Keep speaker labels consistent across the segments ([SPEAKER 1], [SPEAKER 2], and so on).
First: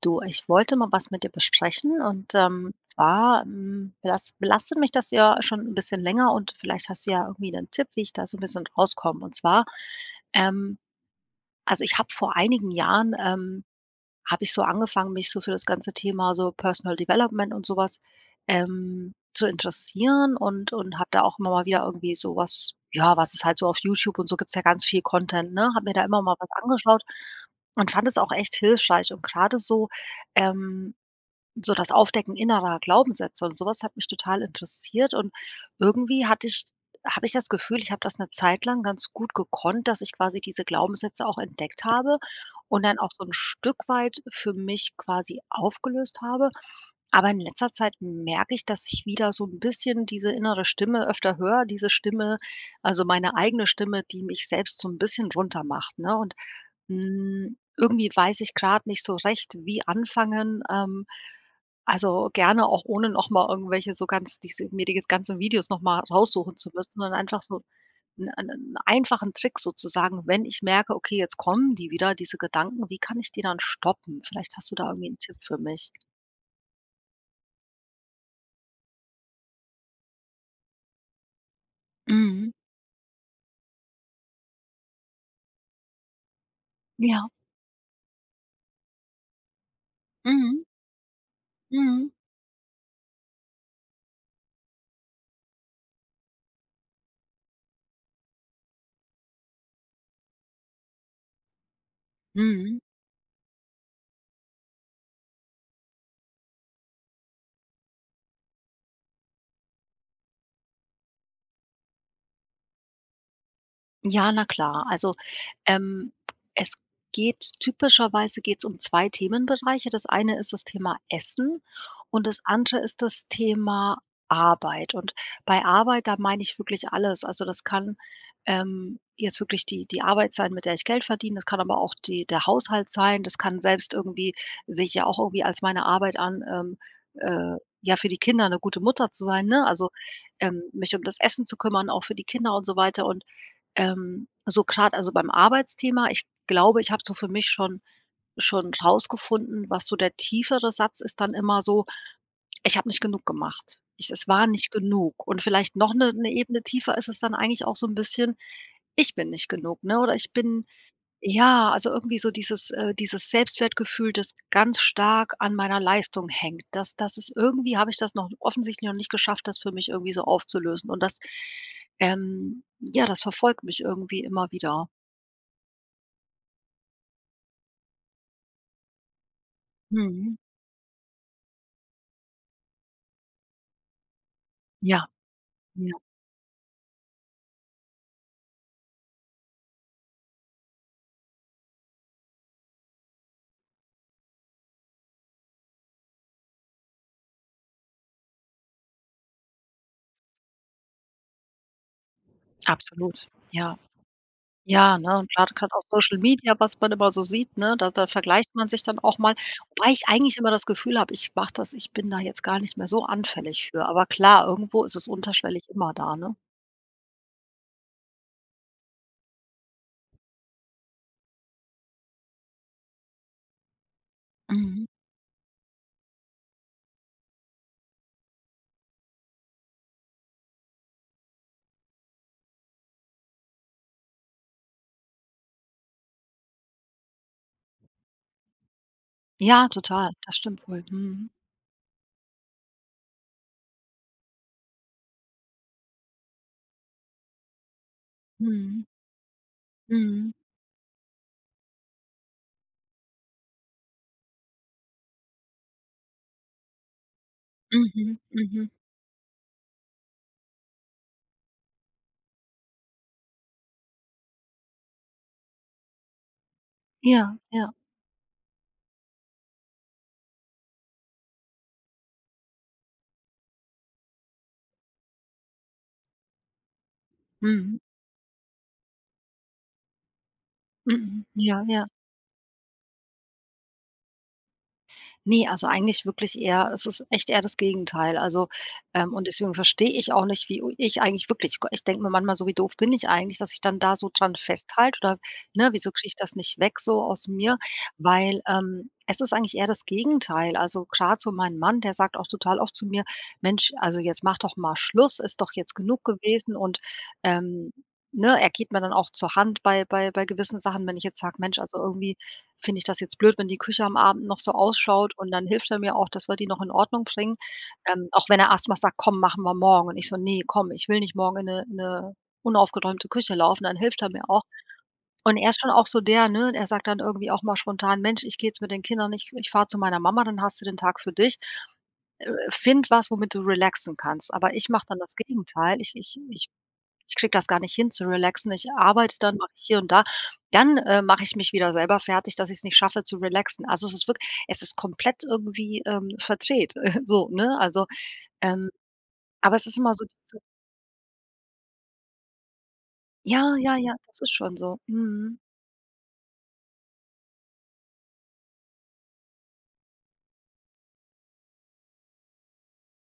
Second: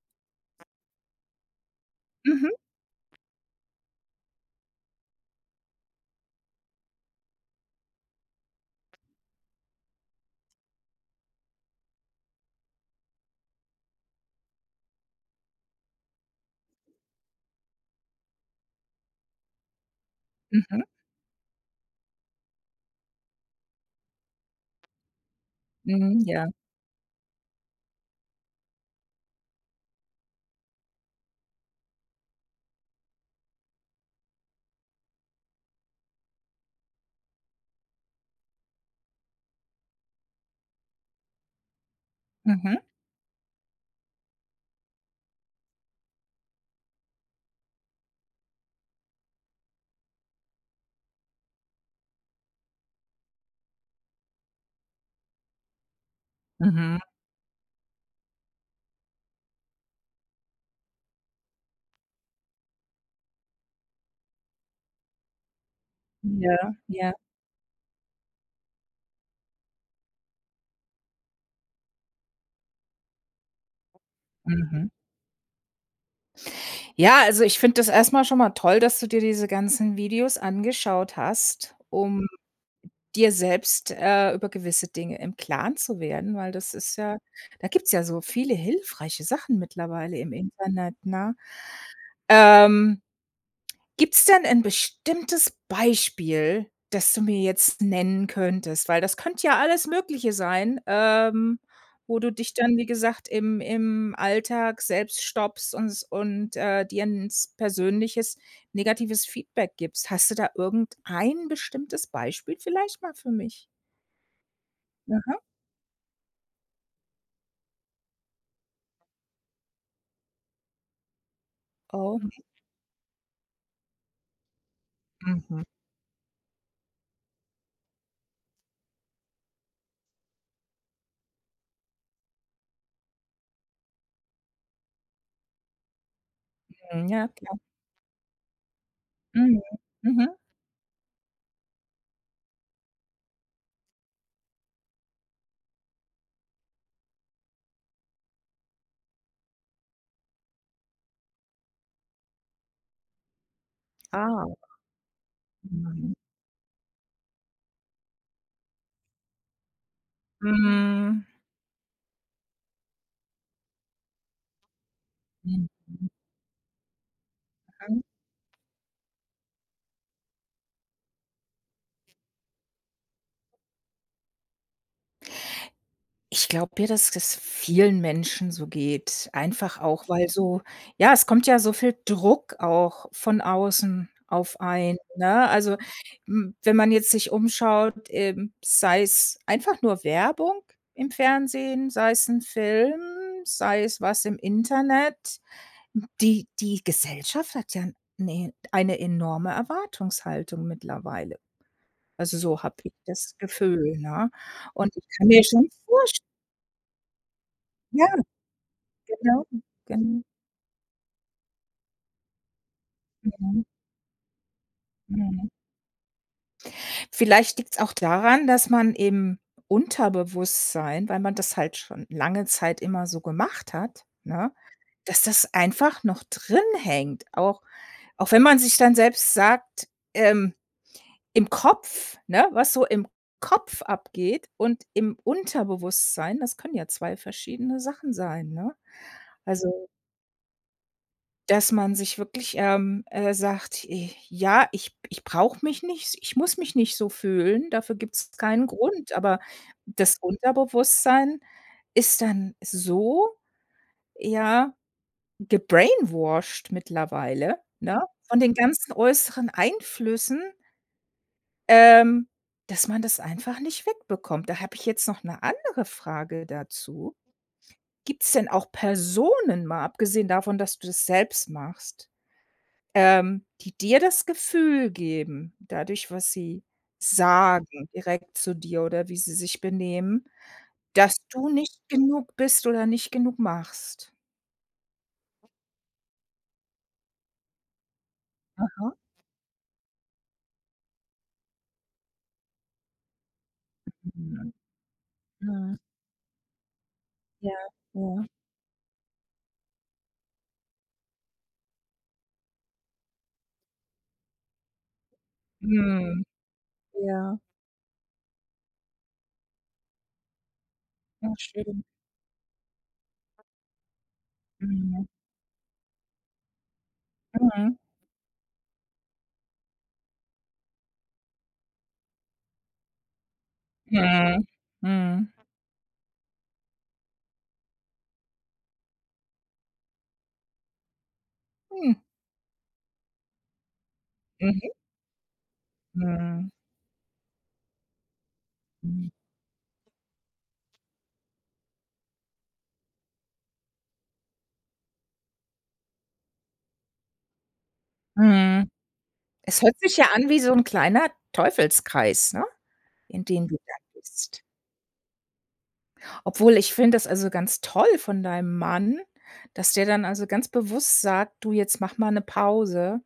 [SPEAKER 1] Du, ich wollte mal was mit dir besprechen und
[SPEAKER 2] Mhm,
[SPEAKER 1] zwar, belastet mich das ja schon ein bisschen länger und vielleicht hast du ja irgendwie 'nen Tipp, wie ich da so ein bisschen rauskomme. Und zwar, ähm also, ich habe vor einigen Jahren, habe ich so angefangen, mich so für das ganze Thema so Personal Development und sowas zu interessieren und
[SPEAKER 2] mhm,
[SPEAKER 1] und habe da auch immer mal wieder irgendwie so was ja, was es halt so auf YouTube und so gibt's ja ganz viel Content, ne? Habe mir da
[SPEAKER 2] mhm,
[SPEAKER 1] immer mal
[SPEAKER 2] ja,
[SPEAKER 1] was angeschaut und fand es auch echt hilfreich. Und gerade so, ähm so das Aufdecken innerer Glaubenssätze und sowas hat mich total interessiert und irgendwie hatte ich habe ich das Gefühl, ich habe das eine Zeit lang ganz gut gekonnt, dass ich quasi diese Glaubenssätze auch entdeckt habe
[SPEAKER 2] mhm,
[SPEAKER 1] und dann auch so 'n Stück weit für mich quasi aufgelöst habe. Aber in letzter Zeit merke ich, dass ich wieder so 'n bisschen diese innere Stimme öfter höre, diese Stimme also meine eigene Stimme, die mich selbst so 'n bisschen runtermacht, ne? Und
[SPEAKER 2] mhm,
[SPEAKER 1] irgendwie weiß ich gerade nicht so recht, wie anfangen. Also, gerne auch ohne noch mal irgendwelche so ganz diese mir die ganzen Videos noch mal
[SPEAKER 2] ja,
[SPEAKER 1] raussuchen zu müssen,
[SPEAKER 2] ja,
[SPEAKER 1] sondern einfach so einen 'n einfachen Trick sozusagen, wenn ich merke: „Okay, jetzt kommen die wieder, diese Gedanken, wie kann ich die dann stoppen?" Vielleicht hast du
[SPEAKER 2] mhm.
[SPEAKER 1] da irgendwie einen Tipp für mich.
[SPEAKER 2] Ja, also ich finde das erstmal schon mal toll, dass du dir diese ganzen Videos angeschaut hast, um
[SPEAKER 1] Mhm.
[SPEAKER 2] dir selbst, über gewisse Dinge im Klaren zu werden, weil das ist ja
[SPEAKER 1] Ja.
[SPEAKER 2] da gibt's ja so viele hilfreiche Sachen mittlerweile im
[SPEAKER 1] Mhm.
[SPEAKER 2] Internet, ne?
[SPEAKER 1] Mhm.
[SPEAKER 2] Ähm Gibt's denn ein bestimmtes Beispiel, das du mir jetzt nennen könntest? Weil das könnte ja alles Mögliche sein, wo du dich dann,
[SPEAKER 1] Mhm.
[SPEAKER 2] wie gesagt, im Alltag selbst stoppst und s und, dir 'n s persönliches negatives Feedback gibst. Hast du da irgendein bestimmtes Beispiel vielleicht mal für mich?
[SPEAKER 1] Ja, na klar. Also,
[SPEAKER 2] Aha.
[SPEAKER 1] ähm, es geht typischerweise geht's um 2 Themenbereiche. Das eine ist das Thema Essen
[SPEAKER 2] Oh,
[SPEAKER 1] und das andere ist das Thema Arbeit. Und
[SPEAKER 2] mhm,
[SPEAKER 1] bei Arbeit, da meine ich wirklich alles. Also, das kann, jetzt wirklich die Arbeit sein, mit der ich Geld verdiene. Das kann aber auch die der Haushalt sein. Das kann selbst irgendwie sehe ich ja auch irgendwie als meine Arbeit an,
[SPEAKER 2] mhm, ja
[SPEAKER 1] äh,
[SPEAKER 2] klar.
[SPEAKER 1] ja, für die Kinder eine gute Mutter zu sein,
[SPEAKER 2] Mhm,
[SPEAKER 1] ne? Also,
[SPEAKER 2] mhm.
[SPEAKER 1] mich um das Essen zu kümmern, auch für die Kinder und so weiter. Und so grad also beim Arbeitsthema, ich glaube, ich habe so für mich schon rausgefunden, was so der tiefere Satz ist dann immer so: „Ich habe nicht genug gemacht. Ich es
[SPEAKER 2] Ah.
[SPEAKER 1] war nicht genug." Und vielleicht noch 'ne
[SPEAKER 2] Mhm.
[SPEAKER 1] 'ne Ebene tiefer ist es dann eigentlich auch so 'n bisschen: „Ich bin nicht genug", ne? Oder „Ich bin
[SPEAKER 2] Mhm.
[SPEAKER 1] ja, also irgendwie so dieses Selbstwertgefühl, das ganz stark an meiner Leistung hängt. Das ist irgendwie habe ich
[SPEAKER 2] Mhm.
[SPEAKER 1] das noch offensichtlich noch nicht geschafft, das für mich irgendwie so aufzulösen. Und das, ja, das verfolgt mich irgendwie immer wieder.
[SPEAKER 2] Ich glaube ja, dass es vielen Menschen so geht. Einfach auch, weil
[SPEAKER 1] Mhm.
[SPEAKER 2] so ja, es kommt ja so viel Druck auch von außen auf einen,
[SPEAKER 1] Ja,
[SPEAKER 2] ne? Also,
[SPEAKER 1] ja,
[SPEAKER 2] wenn man jetzt sich umschaut, sei es einfach nur Werbung im Fernsehen, sei es ein Film, sei es was im Internet. Die Gesellschaft hat ja 'ne eine enorme Erwartungshaltung mittlerweile. Also, so habe ich
[SPEAKER 1] absolut.
[SPEAKER 2] das
[SPEAKER 1] Ja.
[SPEAKER 2] Gefühl, ne? Und
[SPEAKER 1] Ja,
[SPEAKER 2] ich
[SPEAKER 1] ne,
[SPEAKER 2] kann
[SPEAKER 1] und
[SPEAKER 2] mir
[SPEAKER 1] gerade
[SPEAKER 2] schon
[SPEAKER 1] grad auf Social
[SPEAKER 2] vorstellen.
[SPEAKER 1] Media, was man immer so sieht, ne, da vergleicht man sich dann auch mal.
[SPEAKER 2] Genau,
[SPEAKER 1] Wobei ich
[SPEAKER 2] genau.
[SPEAKER 1] eigentlich immer das Gefühl habe, ich mache das ich bin da jetzt gar nicht mehr so
[SPEAKER 2] Mhm,
[SPEAKER 1] anfällig für. Aber klar, irgendwo ist es
[SPEAKER 2] mhm.
[SPEAKER 1] unterschwellig immer da, ne?
[SPEAKER 2] Vielleicht liegt's auch daran, dass man im Unterbewusstsein, weil man das halt schon lange Zeit immer so gemacht hat, ne,
[SPEAKER 1] Mhm.
[SPEAKER 2] dass das einfach noch drin hängt. Auch wenn man sich dann selbst sagt, im Kopf, ne, was so im Kopf abgeht und im Unterbewusstsein, das können ja 2 verschiedene Sachen sein, ne?
[SPEAKER 1] Ja,
[SPEAKER 2] Also,
[SPEAKER 1] total. Das stimmt wohl. Mhm.
[SPEAKER 2] dass man sich wirklich, sagt: Ja, ich brauche mich nicht, ich muss mich nicht so fühlen, dafür gibt es keinen
[SPEAKER 1] Mhm.
[SPEAKER 2] Grund." Aber das
[SPEAKER 1] Mhm.
[SPEAKER 2] Unterbewusstsein ist dann so, ja, gebrainwashed mittlerweile, ne,
[SPEAKER 1] Mhm.
[SPEAKER 2] von den
[SPEAKER 1] Mhm.
[SPEAKER 2] ganzen äußeren Einflüssen, ähm, dass man das einfach nicht wegbekommt. Da habe ich jetzt noch eine andere Frage dazu.
[SPEAKER 1] Ja, ja.
[SPEAKER 2] Gibt es denn auch Personen, mal abgesehen davon, dass du das selbst machst? Die dir das Gefühl geben, dadurch, was sie sagen,
[SPEAKER 1] Mhm.
[SPEAKER 2] direkt zu dir oder wie sie sich benehmen, dass
[SPEAKER 1] Mhm.
[SPEAKER 2] du
[SPEAKER 1] Ja,
[SPEAKER 2] nicht
[SPEAKER 1] ja.
[SPEAKER 2] genug bist oder nicht genug machst.
[SPEAKER 1] Ne, also eigentlich wirklich eher es ist echt eher das Gegenteil. Also,
[SPEAKER 2] Aha.
[SPEAKER 1] und deswegen verstehe ich auch nicht, wie ich eigentlich wirklich ich denke mir manchmal so: „Wie doof bin ich eigentlich, dass ich dann da so dran
[SPEAKER 2] Mhm.
[SPEAKER 1] festhalte oder, ne,
[SPEAKER 2] Mhm.
[SPEAKER 1] wieso kriege ich das nicht weg so aus
[SPEAKER 2] Ja,
[SPEAKER 1] mir?"
[SPEAKER 2] ja.
[SPEAKER 1] Weil, es ist eigentlich eher das Gegenteil. Also, gerade so mein Mann, der sagt auch total oft zu mir: „Mensch, also jetzt mach doch mal Schluss, ist doch jetzt genug
[SPEAKER 2] Mhm.
[SPEAKER 1] gewesen." Und,
[SPEAKER 2] Ja.
[SPEAKER 1] ähm, ne, er geht mir dann auch zur Hand bei gewissen Sachen, wenn ich jetzt
[SPEAKER 2] Ja,
[SPEAKER 1] sage: „Mensch, also
[SPEAKER 2] schön.
[SPEAKER 1] irgendwie finde ich das jetzt blöd, wenn die Küche am Abend noch so
[SPEAKER 2] Mhm.
[SPEAKER 1] ausschaut und dann hilft er mir auch, dass wir die noch in Ordnung bringen.
[SPEAKER 2] Mhm.
[SPEAKER 1] Auch wenn er erst mal sagt: „Komm, machen wir morgen." Und ich so: „Ne, komm, ich will nicht morgen in 'ne unaufgeräumte Küche laufen." Dann hilft er mir auch.
[SPEAKER 2] Mhm. Mhm.
[SPEAKER 1] Und er ist schon auch so der, ne, er sagt dann irgendwie auch mal spontan: „Mensch, ich gehe jetzt mit den Kindern, ich fahre zu meiner Mama, dann hast du den Tag für dich.
[SPEAKER 2] Hm.
[SPEAKER 1] Finde was, womit du relaxen kannst." Aber ich
[SPEAKER 2] Mhm.
[SPEAKER 1] mache dann das Gegenteil. Ich ich
[SPEAKER 2] Mhm.
[SPEAKER 1] ich ich kriege das gar nicht hin zu relaxen. Ich
[SPEAKER 2] Mhm.
[SPEAKER 1] arbeite dann, mache ich hier und da. Dann, mache ich mich wieder selber fertig, dass ich es nicht schaffe zu relaxen. Also, es ist wirklich, es ist komplett irgendwie, verdreht, so, ne? Also,
[SPEAKER 2] Mhm.
[SPEAKER 1] ähm, aber
[SPEAKER 2] Es
[SPEAKER 1] es
[SPEAKER 2] hört
[SPEAKER 1] ist immer
[SPEAKER 2] sich
[SPEAKER 1] so
[SPEAKER 2] ja an
[SPEAKER 1] diese
[SPEAKER 2] wie so 'n kleiner Teufelskreis, ne, in den
[SPEAKER 1] ja,
[SPEAKER 2] du da
[SPEAKER 1] ja, ja, das ist
[SPEAKER 2] bist.
[SPEAKER 1] schon so. Mhm,
[SPEAKER 2] Obwohl, ich finde das also ganz toll von deinem Mann, dass der dann also ganz bewusst sagt: „Du, jetzt mach mal 'ne Pause",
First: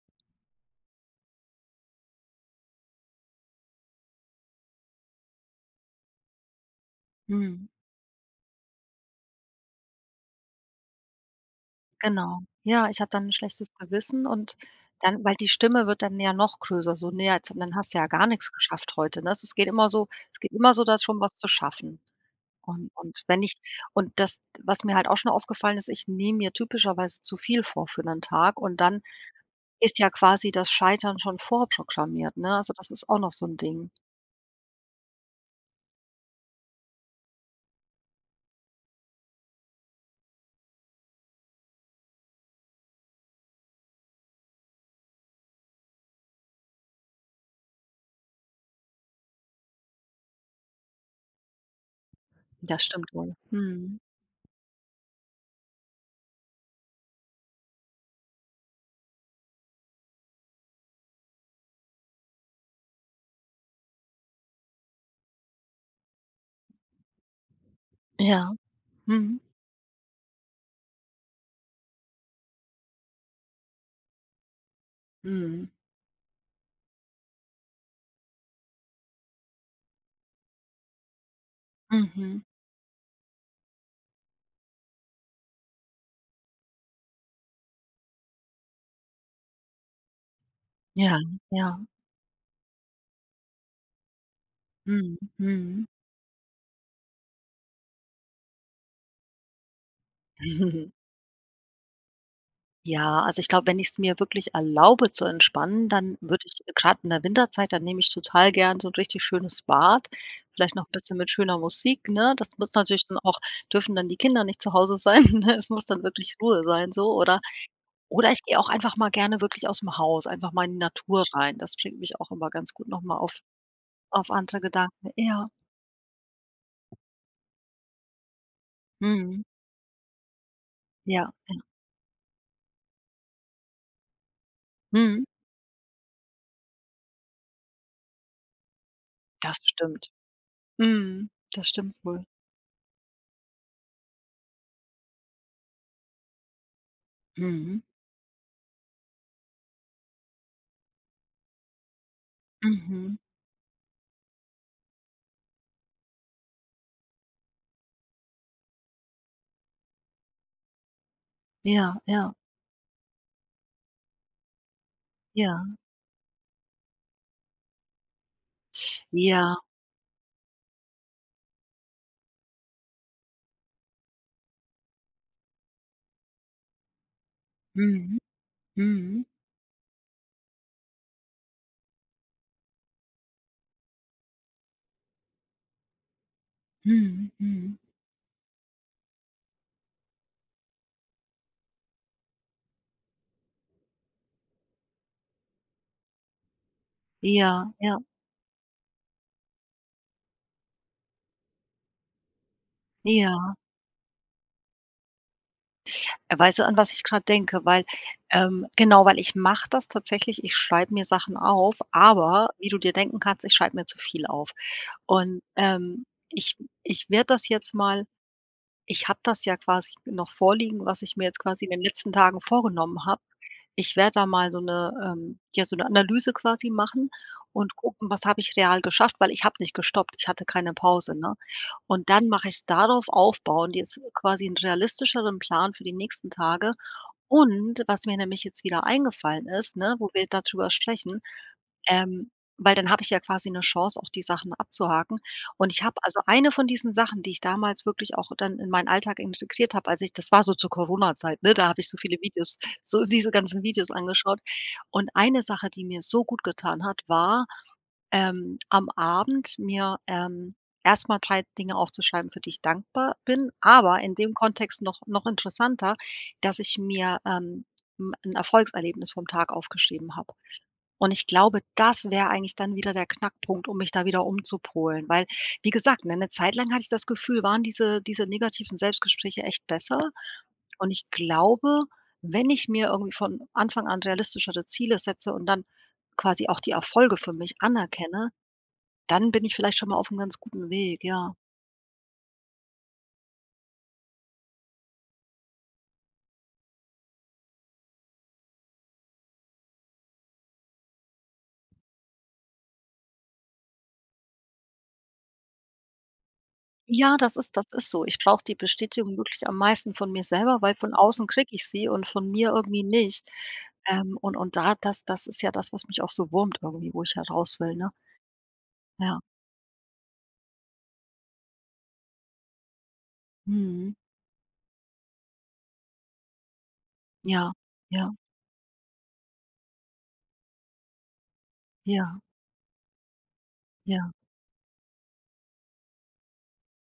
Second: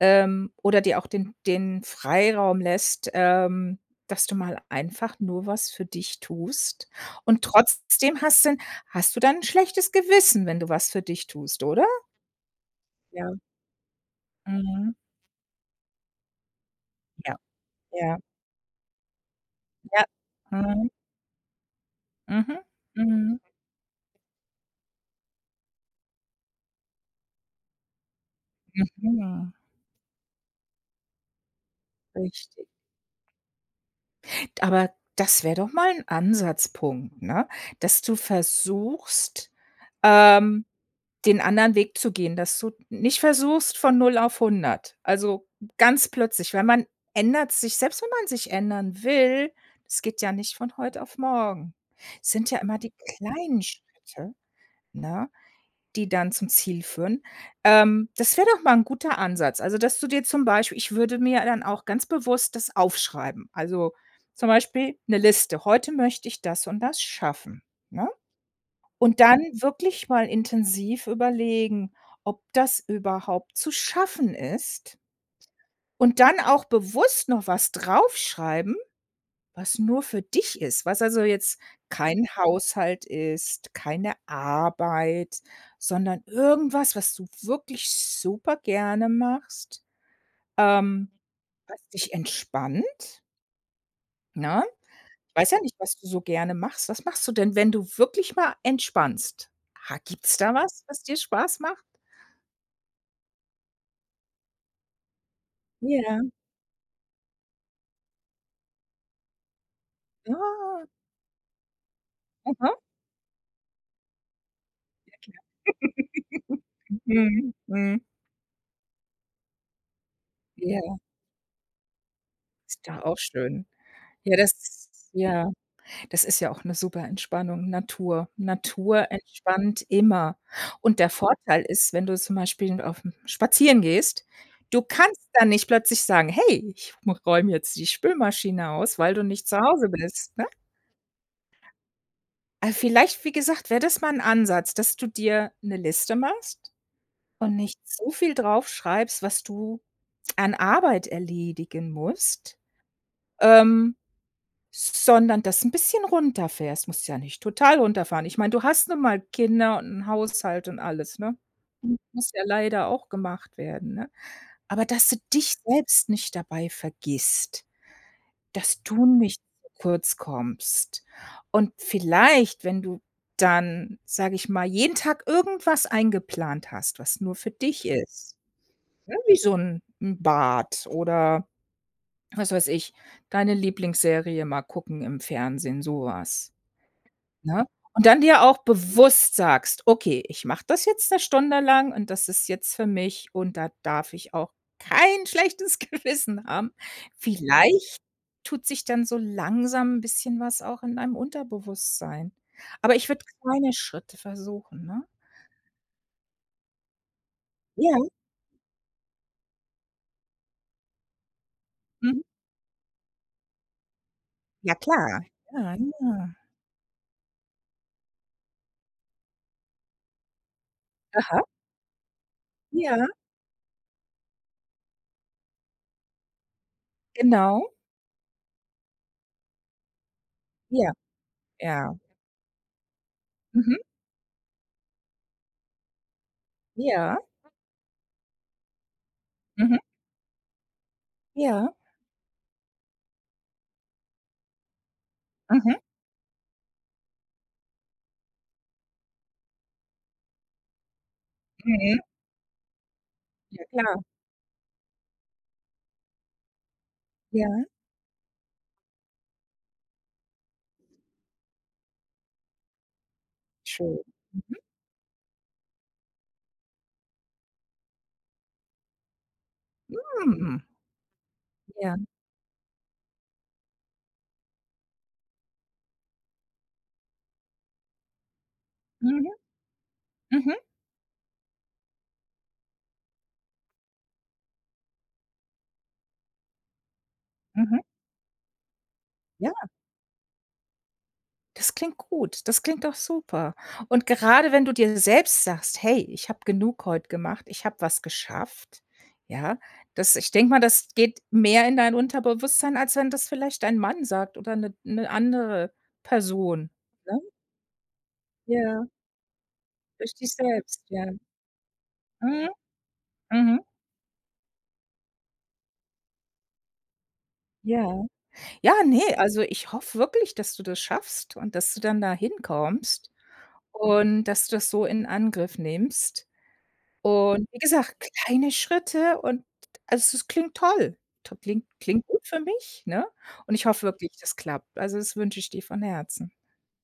[SPEAKER 2] oder dir auch den Freiraum lässt, dass du mal einfach nur was für dich tust. Und
[SPEAKER 1] mhm,
[SPEAKER 2] trotzdem hast du dann 'n schlechtes Gewissen, wenn du was für dich tust, oder?
[SPEAKER 1] genau. Ja, ich habe dann
[SPEAKER 2] Ja.
[SPEAKER 1] ein schlechtes Gewissen und
[SPEAKER 2] Mhm.
[SPEAKER 1] dann weil die Stimme wird dann ja noch größer, so: „Ne,
[SPEAKER 2] Ja,
[SPEAKER 1] jetzt dann hast du ja
[SPEAKER 2] ja,
[SPEAKER 1] gar nichts geschafft heute", ne? Es geht immer
[SPEAKER 2] ja.
[SPEAKER 1] so es geht immer so
[SPEAKER 2] Mhm.
[SPEAKER 1] darum, was zu schaffen.
[SPEAKER 2] Mhm.
[SPEAKER 1] Und
[SPEAKER 2] Mhm.
[SPEAKER 1] wenn ich und das was mir halt auch schon aufgefallen ist, ich nehme mir typischerweise zu viel vor für einen Tag und dann
[SPEAKER 2] Mhm.
[SPEAKER 1] ist ja quasi das Scheitern schon vorprogrammiert, ne?
[SPEAKER 2] Richtig.
[SPEAKER 1] Also, das ist auch noch so ein Ding.
[SPEAKER 2] Aber das wäre doch mal ein Ansatzpunkt, ne, dass du versuchst, ähm, den anderen Weg zu gehen, dass du nicht versuchst von null auf hundert, also ganz plötzlich, weil man ändert sich, selbst wenn man sich ändern will, das geht ja nicht von heute auf morgen. Es sind ja immer
[SPEAKER 1] Das
[SPEAKER 2] die
[SPEAKER 1] stimmt wohl.
[SPEAKER 2] kleinen
[SPEAKER 1] Mhm.
[SPEAKER 2] Schritte, ne, die dann zum Ziel führen. Das wäre doch mal 'n guter Ansatz. Also, dass du dir zum Beispiel, ich würde mir dann auch ganz bewusst das aufschreiben. Also, zum Beispiel 'ne Liste: „Heute möchte ich das und das schaffen", ne?
[SPEAKER 1] Ja.
[SPEAKER 2] Und
[SPEAKER 1] Mhm.
[SPEAKER 2] dann wirklich mal intensiv überlegen, ob das überhaupt zu schaffen ist,
[SPEAKER 1] Mhm.
[SPEAKER 2] und dann auch bewusst noch was draufschreiben, was nur für dich ist, was also jetzt kein
[SPEAKER 1] Mhm.
[SPEAKER 2] Haushalt ist, keine Arbeit, sondern irgendwas, was du wirklich super gerne machst, ähm,
[SPEAKER 1] Ja,
[SPEAKER 2] was
[SPEAKER 1] ja.
[SPEAKER 2] dich entspannt, ne?
[SPEAKER 1] Mhm.
[SPEAKER 2] Ich weiß ja nicht,
[SPEAKER 1] Mhm.
[SPEAKER 2] was du so gerne machst. Was machst du denn, wenn du wirklich mal entspannst? Ha, gibt's da was, was dir Spaß macht?
[SPEAKER 1] Ja, also ich glaube, wenn ich es mir wirklich erlaube zu entspannen, dann
[SPEAKER 2] Ja.
[SPEAKER 1] würde ich gerade in der Winterzeit dann nehme ich total gern so ein richtig schönes Bad, vielleicht
[SPEAKER 2] Ah,
[SPEAKER 1] noch ein bisschen mit schöner Musik, ne? Das muss
[SPEAKER 2] aha.
[SPEAKER 1] natürlich dann auch dürfen dann die Kinder nicht zu Hause sein, ne? Es muss dann wirklich Ruhe sein so, oder
[SPEAKER 2] Mhm, mhm.
[SPEAKER 1] ich gehe auch einfach mal gerne wirklich aus dem Haus, einfach mal in die
[SPEAKER 2] Ja,
[SPEAKER 1] Natur rein. Das bringt mich auch immer ganz
[SPEAKER 2] ist
[SPEAKER 1] gut noch
[SPEAKER 2] doch auch
[SPEAKER 1] mal auf
[SPEAKER 2] schön.
[SPEAKER 1] andere Gedanken.
[SPEAKER 2] Ja.
[SPEAKER 1] Ja.
[SPEAKER 2] Das ist ja auch 'ne super Entspannung, Natur. Natur
[SPEAKER 1] Mhm.
[SPEAKER 2] entspannt immer. Und der
[SPEAKER 1] Ja, ja.
[SPEAKER 2] Vorteil ist, wenn du zum Beispiel aufm spazieren gehst, du
[SPEAKER 1] Mhm.
[SPEAKER 2] kannst dann nicht plötzlich sagen: „Hey, ich m räume jetzt die Spülmaschine aus", weil du nicht
[SPEAKER 1] Das
[SPEAKER 2] zu Hause
[SPEAKER 1] stimmt.
[SPEAKER 2] bist, ne?
[SPEAKER 1] Mhm. Das stimmt wohl.
[SPEAKER 2] Vielleicht, wie gesagt, wäre das mal 'n Ansatz, dass du dir 'ne Liste machst und nicht
[SPEAKER 1] Mhm.
[SPEAKER 2] so viel draufschreibst, was du an Arbeit erledigen musst.
[SPEAKER 1] Mhm.
[SPEAKER 2] Ähm Sondern das ein bisschen runterfährst. Musst ja nicht total runterfahren. Ich meine, du hast nun mal Kinder und 'n Haushalt und alles, ne? Mhm.
[SPEAKER 1] Ja,
[SPEAKER 2] Muss
[SPEAKER 1] ja,
[SPEAKER 2] ja leider auch gemacht werden, ne? Aber dass du dich
[SPEAKER 1] ja.
[SPEAKER 2] selbst nicht dabei vergisst, dass du nicht
[SPEAKER 1] Ja.
[SPEAKER 2] zu kurz kommst. Und vielleicht, wenn du dann, sage ich mal, jeden Tag irgendwas eingeplant hast, was nur für dich
[SPEAKER 1] Mhm.
[SPEAKER 2] ist, ne,
[SPEAKER 1] Mhm.
[SPEAKER 2] wie so 'n Bad oder was weiß ich, deine Lieblingsserie mal gucken im Fernsehen, sowas,
[SPEAKER 1] Mhm.
[SPEAKER 2] ne?
[SPEAKER 1] Mhm.
[SPEAKER 2] Und dann dir auch bewusst sagst: „Okay, ich mache das jetzt eine Stunde lang und das ist jetzt für mich und da darf ich auch kein schlechtes Gewissen haben."
[SPEAKER 1] Ja,
[SPEAKER 2] Vielleicht
[SPEAKER 1] ja,
[SPEAKER 2] tut sich dann so langsam ein bisschen was auch in deinem Unterbewusstsein. Aber ich würde
[SPEAKER 1] ja.
[SPEAKER 2] kleine Schritte versuchen, ne?
[SPEAKER 1] Weißt du, an was ich grad denke? Weil
[SPEAKER 2] Ja,
[SPEAKER 1] genau, weil ich mache das tatsächlich, ich schreibe mir Sachen auf,
[SPEAKER 2] mhm.
[SPEAKER 1] aber wie du dir denken kannst, ich schreibe mir zu viel auf.
[SPEAKER 2] Ja klar.
[SPEAKER 1] Und,
[SPEAKER 2] Ja, ja.
[SPEAKER 1] ich ich werde das jetzt mal ich habe das ja quasi noch vorliegen, was ich mir jetzt
[SPEAKER 2] Aha.
[SPEAKER 1] quasi in den letzten Tagen
[SPEAKER 2] Ja,
[SPEAKER 1] vorgenommen habe. Ich werde da mal so eine ja, so eine Analyse quasi machen
[SPEAKER 2] genau.
[SPEAKER 1] und gucken, was habe ich real geschafft, weil ich habe nicht gestoppt. Ich hatte keine
[SPEAKER 2] Ja,
[SPEAKER 1] Pause, ne?
[SPEAKER 2] ja.
[SPEAKER 1] Und dann mache ich darauf aufbauend
[SPEAKER 2] Mhm.
[SPEAKER 1] jetzt quasi einen realistischeren Plan für die nächsten Tage.
[SPEAKER 2] Ja.
[SPEAKER 1] Und was mir nämlich jetzt wieder eingefallen ist,
[SPEAKER 2] Mhm.
[SPEAKER 1] ne, wo wir da drüber sprechen,
[SPEAKER 2] Ja.
[SPEAKER 1] ähm, weil dann habe ich ja quasi 'ne Chance, auch die Sachen abzuhaken. Und
[SPEAKER 2] Mhm.
[SPEAKER 1] ich habe also eine von diesen Sachen, die ich damals wirklich auch dann in meinen Alltag integriert habe, als ich das war so zur Corona-Zeit, ne? Da habe ich so
[SPEAKER 2] Mhm.
[SPEAKER 1] viele Videos so diese
[SPEAKER 2] Ja
[SPEAKER 1] ganzen Videos
[SPEAKER 2] klar.
[SPEAKER 1] angeschaut. Und eine Sache, die mir so gut getan hat, war
[SPEAKER 2] Ja.
[SPEAKER 1] am Abend mir, erst mal Dinge aufzuschreiben, für die ich dankbar bin, aber
[SPEAKER 2] Schön.
[SPEAKER 1] in dem Kontext noch interessanter, dass ich mir, 'n Erfolgserlebnis vom Tag aufgeschrieben habe.
[SPEAKER 2] Mhm.
[SPEAKER 1] Und ich glaube,
[SPEAKER 2] Ja.
[SPEAKER 1] das wäre eigentlich dann wieder der Knackpunkt, um mich da wieder umzupolen, weil, wie gesagt, ne, 'ne Zeit lang hatte ich das Gefühl, waren diese negativen
[SPEAKER 2] Mhm.
[SPEAKER 1] Selbstgespräche echt besser.
[SPEAKER 2] Mhm.
[SPEAKER 1] Und ich glaube, wenn ich mir irgendwie von Anfang an realistischere Ziele setze und dann quasi auch die Erfolge für mich
[SPEAKER 2] Mhm.
[SPEAKER 1] anerkenne, dann bin
[SPEAKER 2] Ja,
[SPEAKER 1] ich vielleicht schon mal auf'm ganz guten Weg, ja.
[SPEAKER 2] das klingt gut. Das klingt doch super. Und gerade wenn du dir selbst sagst: „Hey, ich habe genug heute gemacht. Ich habe was geschafft." Ja, das, ich denke mal, das geht mehr in dein Unterbewusstsein, als wenn das vielleicht dein Mann sagt oder 'ne andere Person,
[SPEAKER 1] Ja,
[SPEAKER 2] ne?
[SPEAKER 1] das ist so. Ich brauche die
[SPEAKER 2] Ja,
[SPEAKER 1] Bestätigung wirklich am meisten von
[SPEAKER 2] durch
[SPEAKER 1] mir
[SPEAKER 2] dich
[SPEAKER 1] selber, weil
[SPEAKER 2] selbst,
[SPEAKER 1] von
[SPEAKER 2] ja.
[SPEAKER 1] außen kriege ich sie und von
[SPEAKER 2] Mhm.
[SPEAKER 1] mir irgendwie nicht.
[SPEAKER 2] Mhm.
[SPEAKER 1] Und da das ist ja das, was mich auch so wurmt irgendwie, wo ich ja raus will, ne?
[SPEAKER 2] Ja. Ja, ne,
[SPEAKER 1] Ja.
[SPEAKER 2] also ich hoffe wirklich, dass du das schaffst und dass du dann da hinkommst
[SPEAKER 1] Mhm.
[SPEAKER 2] und dass du das so in Angriff nimmst. Und
[SPEAKER 1] Ja.
[SPEAKER 2] wie gesagt,
[SPEAKER 1] Ja.
[SPEAKER 2] kleine Schritte und also es klingt toll. To klingt klingt
[SPEAKER 1] Ja.
[SPEAKER 2] gut für mich, ne? Und ich hoffe wirklich,
[SPEAKER 1] Ja.
[SPEAKER 2] das klappt. Also, das wünsche ich dir von Herzen.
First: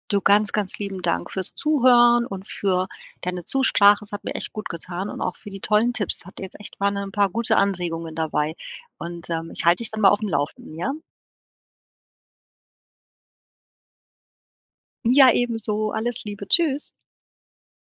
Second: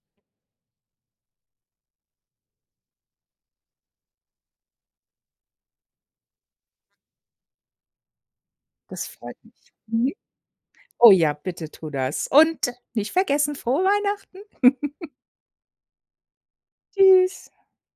[SPEAKER 1] Du, ganz, ganz lieben Dank fürs Zuhören und für deine Zusprache. Es hat mir echt gut getan und auch für die tollen Tipps. Hat jetzt echt waren ein paar gute Anregungen dabei
[SPEAKER 2] Das
[SPEAKER 1] und,
[SPEAKER 2] freut
[SPEAKER 1] ich
[SPEAKER 2] mich.
[SPEAKER 1] halte dich dann mal
[SPEAKER 2] Mhm.
[SPEAKER 1] auf dem Laufenden, ja?
[SPEAKER 2] Oh ja, bitte tu das. Und nicht vergessen, frohe Weihnachten.
[SPEAKER 1] Ja, ebenso. Alles Liebe. Tschüss.
[SPEAKER 2] Tschüss.